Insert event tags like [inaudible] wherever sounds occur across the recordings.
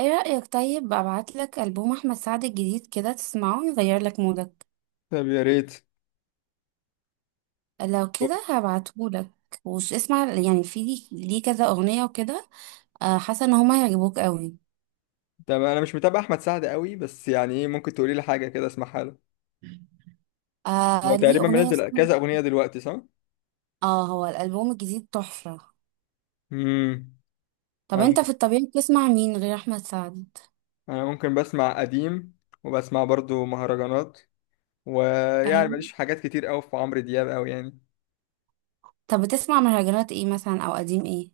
ايه رأيك؟ طيب ابعتلك ألبوم احمد سعد الجديد كده تسمعه، يغير لك مودك. طب يا ريت. لو كده هبعتهولك. وش اسمع يعني؟ في ليه كذا اغنية وكده. آه، حاسة ان هما هيعجبوك قوي. طب انا مش متابع احمد سعد قوي، بس يعني ايه؟ ممكن تقولي لي حاجه كده اسمعها له؟ هو آه، ليه تقريبا اغنية منزل اسمها. كذا اغنيه دلوقتي، صح؟ اه، هو الألبوم الجديد تحفة. امم. طب انا انت في الطبيعي بتسمع مين غير احمد سعد؟ أنا ممكن بسمع قديم. وبسمع برضو مهرجانات. ويعني ماليش ايوه. في حاجات كتير قوي في عمرو دياب قوي يعني. طب بتسمع مهرجانات ايه مثلا، او قديم ايه؟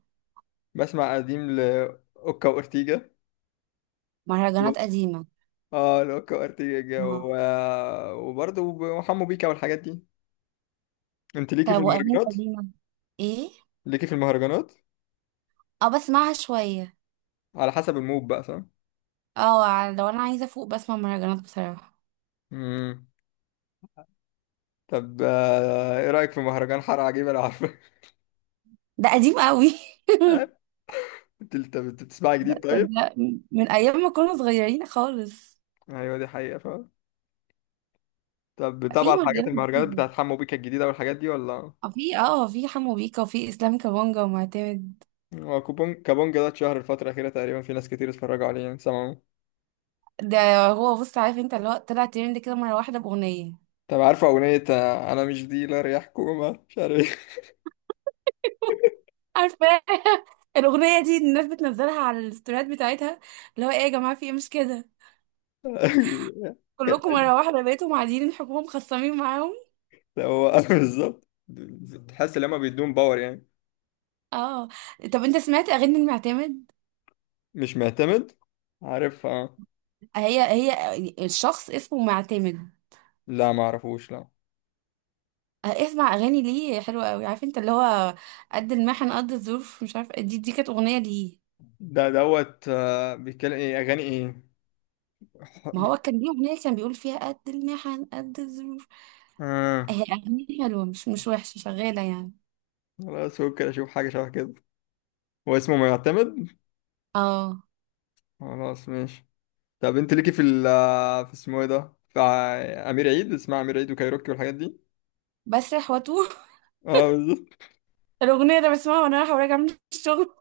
بسمع قديم لاوكا وارتيجا و... مهرجانات قديمة. اه لاوكا وارتيجا و... اه. وبرضو وحمو بيكا والحاجات دي. انت ليكي في طب واغاني المهرجانات؟ قديمة؟ ايه؟ ليكي في المهرجانات؟ اه، بسمعها شوية. على حسب المود بقى، صح؟ اه، لو انا عايزة افوق بسمع مهرجانات بصراحة. امم. طب، ايه رأيك في مهرجان حارة عجيبة لو عارفه؟ [laughs] ده قديم قوي [laughs] انت بتسمعي ده جديد ده, طيب؟ ده من ايام ما كنا صغيرين خالص. ايوه، دي حقيقة فعلا. طب بتابع في الحاجات مهرجانات المهرجانات كتير. بتاعت حمو بيكا الجديدة والحاجات دي، ولا؟ اه، في حمو بيكا وفي اسلام كابونجا ومعتمد. هو كوبون كابونجا ده اتشهر الفترة الأخيرة تقريبا، في ناس كتير اتفرجوا عليه، يعني سمعوا؟ ده، هو بص، عارف انت اللي هو طلع ترند كده مره واحده باغنيه. طب عارفة أغنية، أنا مش ديلر يا حكومة مش عارف ايه؟ عارفه [laughs] الاغنيه دي الناس بتنزلها على الستوريات بتاعتها، اللي هو ايه يا جماعه، في ايه؟ مش كده؟ [laughs] كلكم كانت- مره واحده بقيتوا معادين الحكومه مخصمين معاهم. هو [laughs] بالظبط. بتحس إن هما بيدوم باور يعني. اه. طب انت سمعت اغاني المعتمد؟ مش معتمد. عارف، اه. هي الشخص اسمه معتمد. لا، ما اعرفوش، لا. آه، اسمع اغاني ليه حلوه قوي، عارف انت اللي هو قد المحن قد الظروف، مش عارفه، دي كانت اغنيه ليه. ده دوت، بيتكلم ايه؟ أغاني ايه؟ ما هو كان ليه اغنيه كان بيقول فيها قد المحن قد الظروف. آه، اه، هي اغنيه حلوه، مش وحشه، شغاله يعني. خلاص. ممكن اشوف حاجه شبه كده. هو اسمه معتمد؟ اه، خلاص ماشي. طب انت ليكي في ال آه، في اسمه ايه ده امير عيد، اسمها امير عيد وكايروكي والحاجات دي؟ بسرح واتوه اه، بالظبط. [laughs] الاغنيه ده بسمعها وانا رايحه وراجعه من الشغل،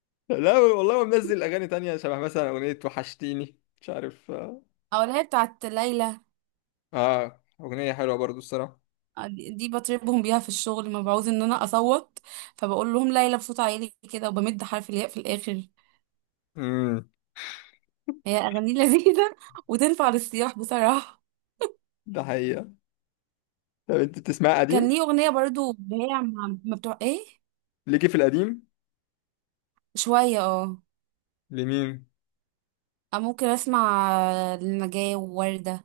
[laughs] لا والله، هو منزل اغاني تانية شبه مثلا اغنيه وحشتيني، مش عارف، اه. او اللي هي بتاعت ليلى. اغنيه حلوه برضو الصراحه. آه، دي دي بطربهم بيها في الشغل، ما بعوز ان انا اصوت، فبقول لهم ليلى بصوت عالي كده، وبمد حرف الياء في الاخر. امم. هي اغاني لذيذه [laughs] وتنفع للسياح بصراحه. ده حقيقه. طب انت بتسمع كان قديم؟ ليه اغنيه برضو اللي هي مع- ما بتوع ايه. ليكي في القديم؟ شويه اه. لمين؟ أنا ممكن اسمع لنجاة ووردة،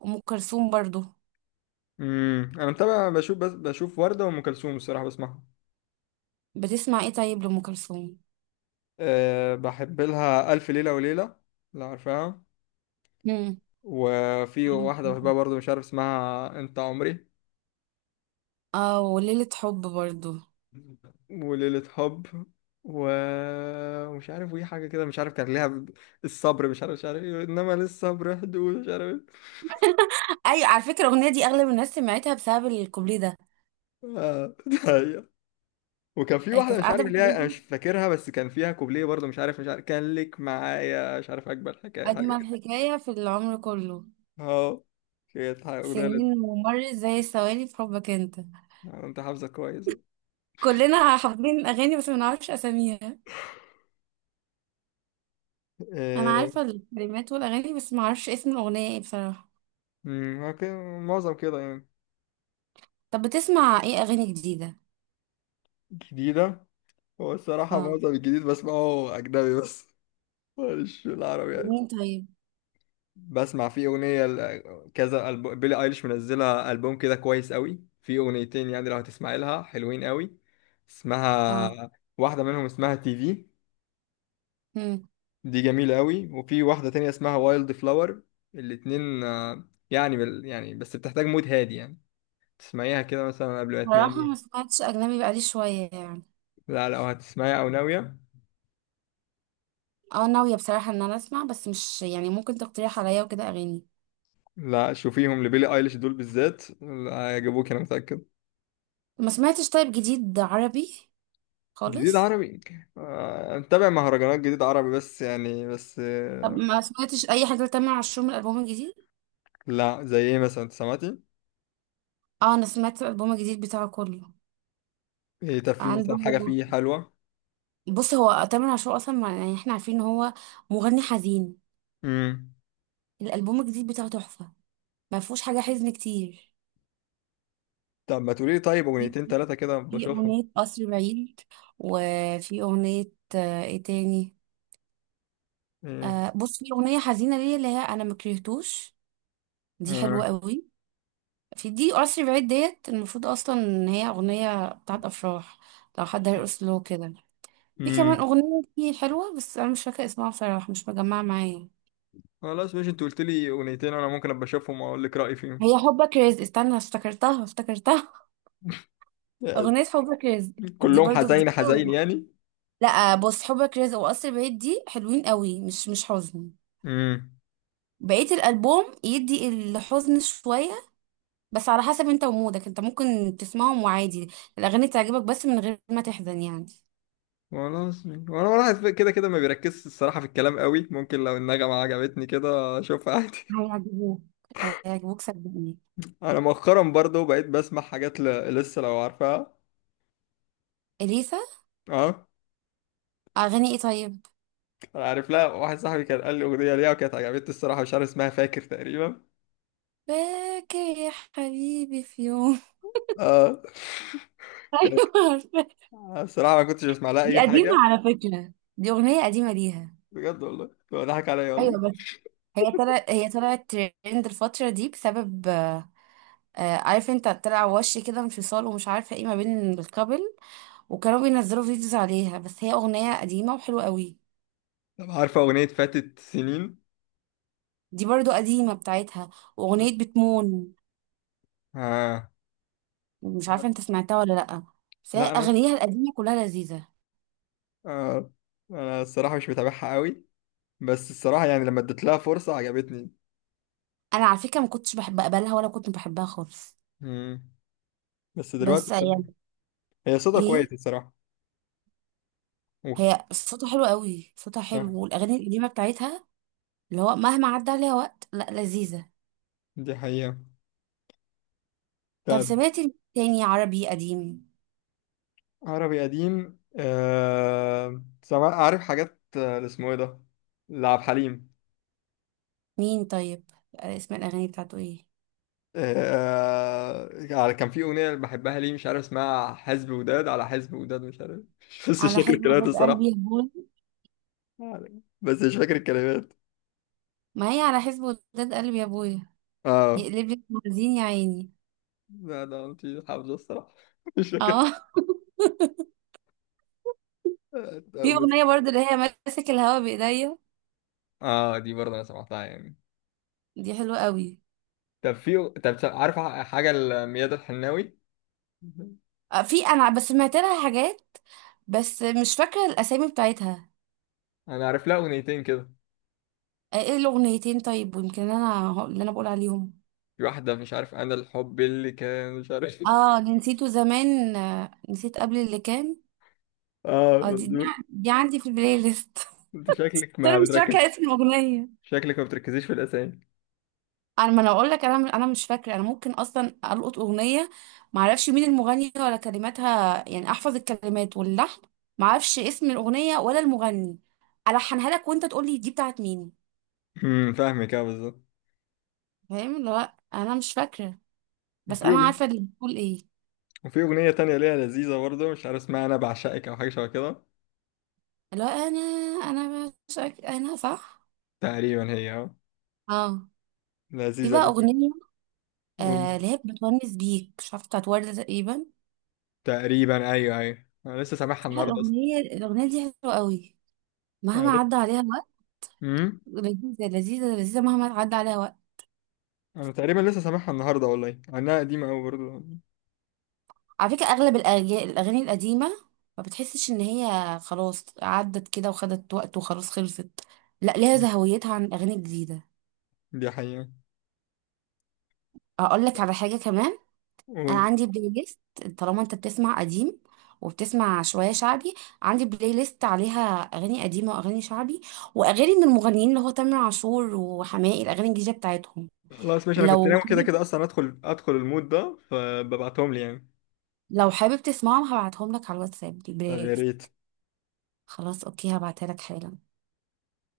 وام كلثوم برضو. انا متابع، بشوف، بس بشوف ورده وام كلثوم الصراحه بسمعها. بتسمع ايه طيب لام كلثوم؟ أه، بحب لها الف ليله وليله، لو عارفاها. امم. وفي واحدة بحبها برضو مش عارف اسمها، انت عمري. اه، وليلة حب برضو. وليلة حب. ومش عارف وايه حاجة كده، مش عارف كان ليها الصبر، مش عارف ايه، انما للصبر حدود، مش عارف ايه. ايوه، على فكره الاغنيه دي اغلب الناس سمعتها بسبب الكوبليه ده. آه، [laughs] ده. هي. وكان في واحدة كانت مش عارف قاعده ليها، انا بتعيده: مش فاكرها، بس كان فيها كوبليه برضو، مش عارف كان لك معايا، مش عارف، اكبر حكاية، حاجة اجمل كده. حكايه في العمر كله، اه، كانت حاجة أغنية لذيذة. سنين ومرت زي الثواني في حبك انت. آه، انت حافظة كويس. كلنا حافظين اغاني بس ما نعرفش اساميها. انا إيه. عارفه الكلمات والاغاني، بس ما اعرفش اسم الاغنيه ايه بصراحه. أمم، اوكي. معظم كده يعني. طب بتسمع ايه اغاني جديده؟ جديدة؟ هو الصراحة اه. معظم الجديد بسمعه أجنبي بس. [laughs] مش العربي يعني. مين طيب؟ بسمع في أغنية كذا بيلي أيليش منزلة ألبوم كده كويس قوي، في أغنيتين يعني، لو هتسمعي لها حلوين قوي. اه. اسمها، واحدة منهم اسمها تي في. امم. دي جميلة قوي، وفي واحدة تانية اسمها وايلد فلاور. الاتنين، يعني يعني بس بتحتاج مود هادي يعني. تسمعيها كده مثلا قبل ما بصراحه ما تنامي. سمعتش اجنبي بقالي شويه يعني. لا، لو هتسمعيها أو ناوية. اه، ناويه بصراحه ان انا اسمع، بس مش يعني ممكن تقترح عليا وكده اغاني. لا، شوفيهم لبيلي أيليش دول بالذات، لا، هيعجبوك أنا متأكد. ما سمعتش طيب جديد عربي جديد خالص. عربي؟ آه، متابع مهرجانات جديد عربي، بس يعني، بس طب ما سمعتش اي حاجه لتامر عاشور من الالبوم الجديد؟ لا، زي ايه مثلا؟ انت سمعتي؟ اه، انا سمعت الالبوم الجديد بتاعه كله. ايه؟ طب في عنده. مثلا حاجة فيه حلوة؟ بص، هو تامر عاشور اصلا ما- يعني احنا عارفين ان هو مغني حزين. امم. الالبوم الجديد بتاعه تحفه، ما فيهوش حاجه حزن كتير. طب ما تقولي لي طيب اغنيتين تلاتة كده في بشوفهم؟ أغنية قصر بعيد، وفي أغنية آه، إيه تاني؟ ايه؟ آه، بص في أغنية حزينة ليا اللي هي أنا مكرهتوش، دي آه. حلوة قوي. في دي قصر بعيد، ديت المفروض أصلا إن هي أغنية بتاعت أفراح، لو حد هيرقص له كده. في امم. كمان أغنية دي حلوة، بس أنا مش فاكرة اسمها بصراحة، مش مجمعة معايا. خلاص ماشي، انت قلت لي اغنيتين، انا ممكن ابقى اشوفهم واقول لك رأيي فيهم. هي حبك رزق، استنى، افتكرتها [laughs] آه، أغنية حبك رزق. دي كلهم برضو حزين جديدة حزين و... يعني؟ لا، بص، حبك رزق وقصر بعيد دي حلوين قوي، مش حزن. امم. بقية الألبوم يدي الحزن شوية، بس على حسب انت ومودك، انت ممكن تسمعهم وعادي، الأغاني تعجبك بس من غير ما تحزن يعني. خلاص ماشي. وانا واحد كده كده ما بيركزش الصراحة في الكلام قوي، ممكن لو النغمة عجبتني كده اشوفها عادي. هيعجبوك، هيعجبوك صدقني. انا مؤخرا برضو بقيت بسمع حاجات لسه، لو عارفها؟ إليسا. اه. أغاني ايه طيب؟ انا عارف لها، واحد صاحبي كان قال لي اغنيه ليها وكانت عجبتني الصراحه، مش عارف اسمها، فاكر تقريبا. باكي. يا حبيبي في يوم [laughs] اه. كانت. أيوة، عارفة. الصراحه ما كنتش بسمع لها دي اي قديمة حاجه. على فكرة، دي أغنية قديمة ليها. بجد والله، هو ضحك عليا والله. أيوة بس، هي طلعت ترند الفترة دي بسبب آه، عارف انت، طلع وش كده انفصال ومش عارفة ايه ما بين الكابل، وكانوا بينزلوا فيديوز عليها، بس هي اغنيه قديمه وحلوه قوي. طب عارفه اغنيه فاتت سنين؟ دي برضو قديمه بتاعتها، واغنيه بتمون. اه. مش عارفه انت سمعتها ولا لا، بس هي لا، انا. اغانيها القديمه كلها لذيذه. آه. انا الصراحه مش متابعها قوي. بس الصراحه يعني لما اديت لها فرصه عجبتني. انا على فكره ما كنتش بحب اقبلها، ولا كنت بحبها خالص. مم. بس دلوقتي بس الصراحة-. يعني هي صوتها ايه، كويس الصراحه. و-. هي صوتها حلو قوي، صوتها آه. حلو، والاغاني القديمه بتاعتها اللي هو مهما عدى عليها وقت، لا، لذيذه. دي حقيقه. طب طب. سمعتي تاني عربي قديم؟ عربي قديم. عارف حاجات، اللي اسمه ايه ده. لعب حليم. مين طيب؟ آه، اسم الاغاني بتاعته ايه؟ كان في اغنيه بحبها ليه، مش عارف اسمها، حزب وداد، على حزب وداد، مش عارف. [laughs] بس مش على فاكر حسب الكلمات وداد قلبي الصراحه. يا ابويا. بس مش فاكر الكلمات. ما هي على حسب وداد قلبي يا ابويا، اه. يقلب لك موازين يا عيني. لا، ده انت. حافظه الصراحه. [laughs] مش فاكر. اه [laughs] طب في بس-. اغنيه برضو اللي هي ماسك الهوا بايديا، آه، دي برضه انا سمعتها يعني. دي حلوه قوي. طب عارف. حاجه لميادة الحناوي. آه، في انا بس سمعت لها حاجات، بس مش فاكره الاسامي بتاعتها. انا عارف لها اغنيتين كده. آه، ايه الاغنيتين طيب؟ ويمكن انا هو- اللي انا بقول عليهم. في واحدة مش عارف، أنا الحب اللي كان، مش عارف اه، [laughs] اللي نسيته زمان، آه، نسيت قبل اللي كان. اه، اه، مظبوط. دي عندي في البلاي ليست [laughs] أنت شكلك بس انا ما مش بتركز. فاكره اسم الاغنيه. شكلك ما بتركزيش في الأسامي. انا، ما انا اقول لك، انا مش فاكره. انا ممكن اصلا القط اغنيه ما اعرفش مين المغني ولا كلماتها، يعني احفظ الكلمات واللحن، ما اعرفش اسم الاغنيه ولا المغني، الحنها لك وانت تقول لي دي بتاعت مين. فاهمك، أه، بالظبط. فاهم اللي هو انا مش فاكره، بس وفي انا أغنية. عارفه اللي بتقول ايه. وفي أغنية تانية ليها لذيذة برضه، مش عارف اسمها، أنا بعشقك أو حاجة شبه كده. اللي هو انا، انا بشك انا صح. تقريبا هي، أه. اه، دي لذيذة بقى دي. اغنيه آه مم. اللي هي بتونس بيك، مش عارفه، بتاعت ورده تقريبا. تقريبا، أيوه، أيوه، أنا لسه سامعها بصراحة النهاردة أصلا. الاغنيه دي حلوه قوي، أنا مهما لسه. عدى عليها الوقت. امم. لذيذه لذيذه لذيذه، مهما عدى عليها وقت. أنا تقريبا لسه سامعها النهاردة، والله إنها قديمة أوي برضه. على فكرة أغلب الأغاني القديمة ما بتحسش إن هي خلاص عدت كده وخدت وقت وخلاص خلصت، لا، ليها مم. زهويتها عن الأغاني الجديدة. دي حقيقة. أقول لك على حاجة كمان. أنا قول. عندي بلاي ليست، طالما أنت بتسمع قديم وبتسمع شوية شعبي، عندي بلاي ليست عليها أغاني قديمة وأغاني شعبي، وأغاني من المغنيين اللي هو تامر عاشور وحماقي، الأغاني الجديدة بتاعتهم. خلاص ماشي، أنا كنت لو ناوي كده حابب، كده أصلا أدخل المود ده، فببعتهم لي يعني. لو حابب تسمعهم هبعتهم لك على الواتساب طب البلاي يا ليست. ريت. خلاص، أوكي، هبعتها لك حالا.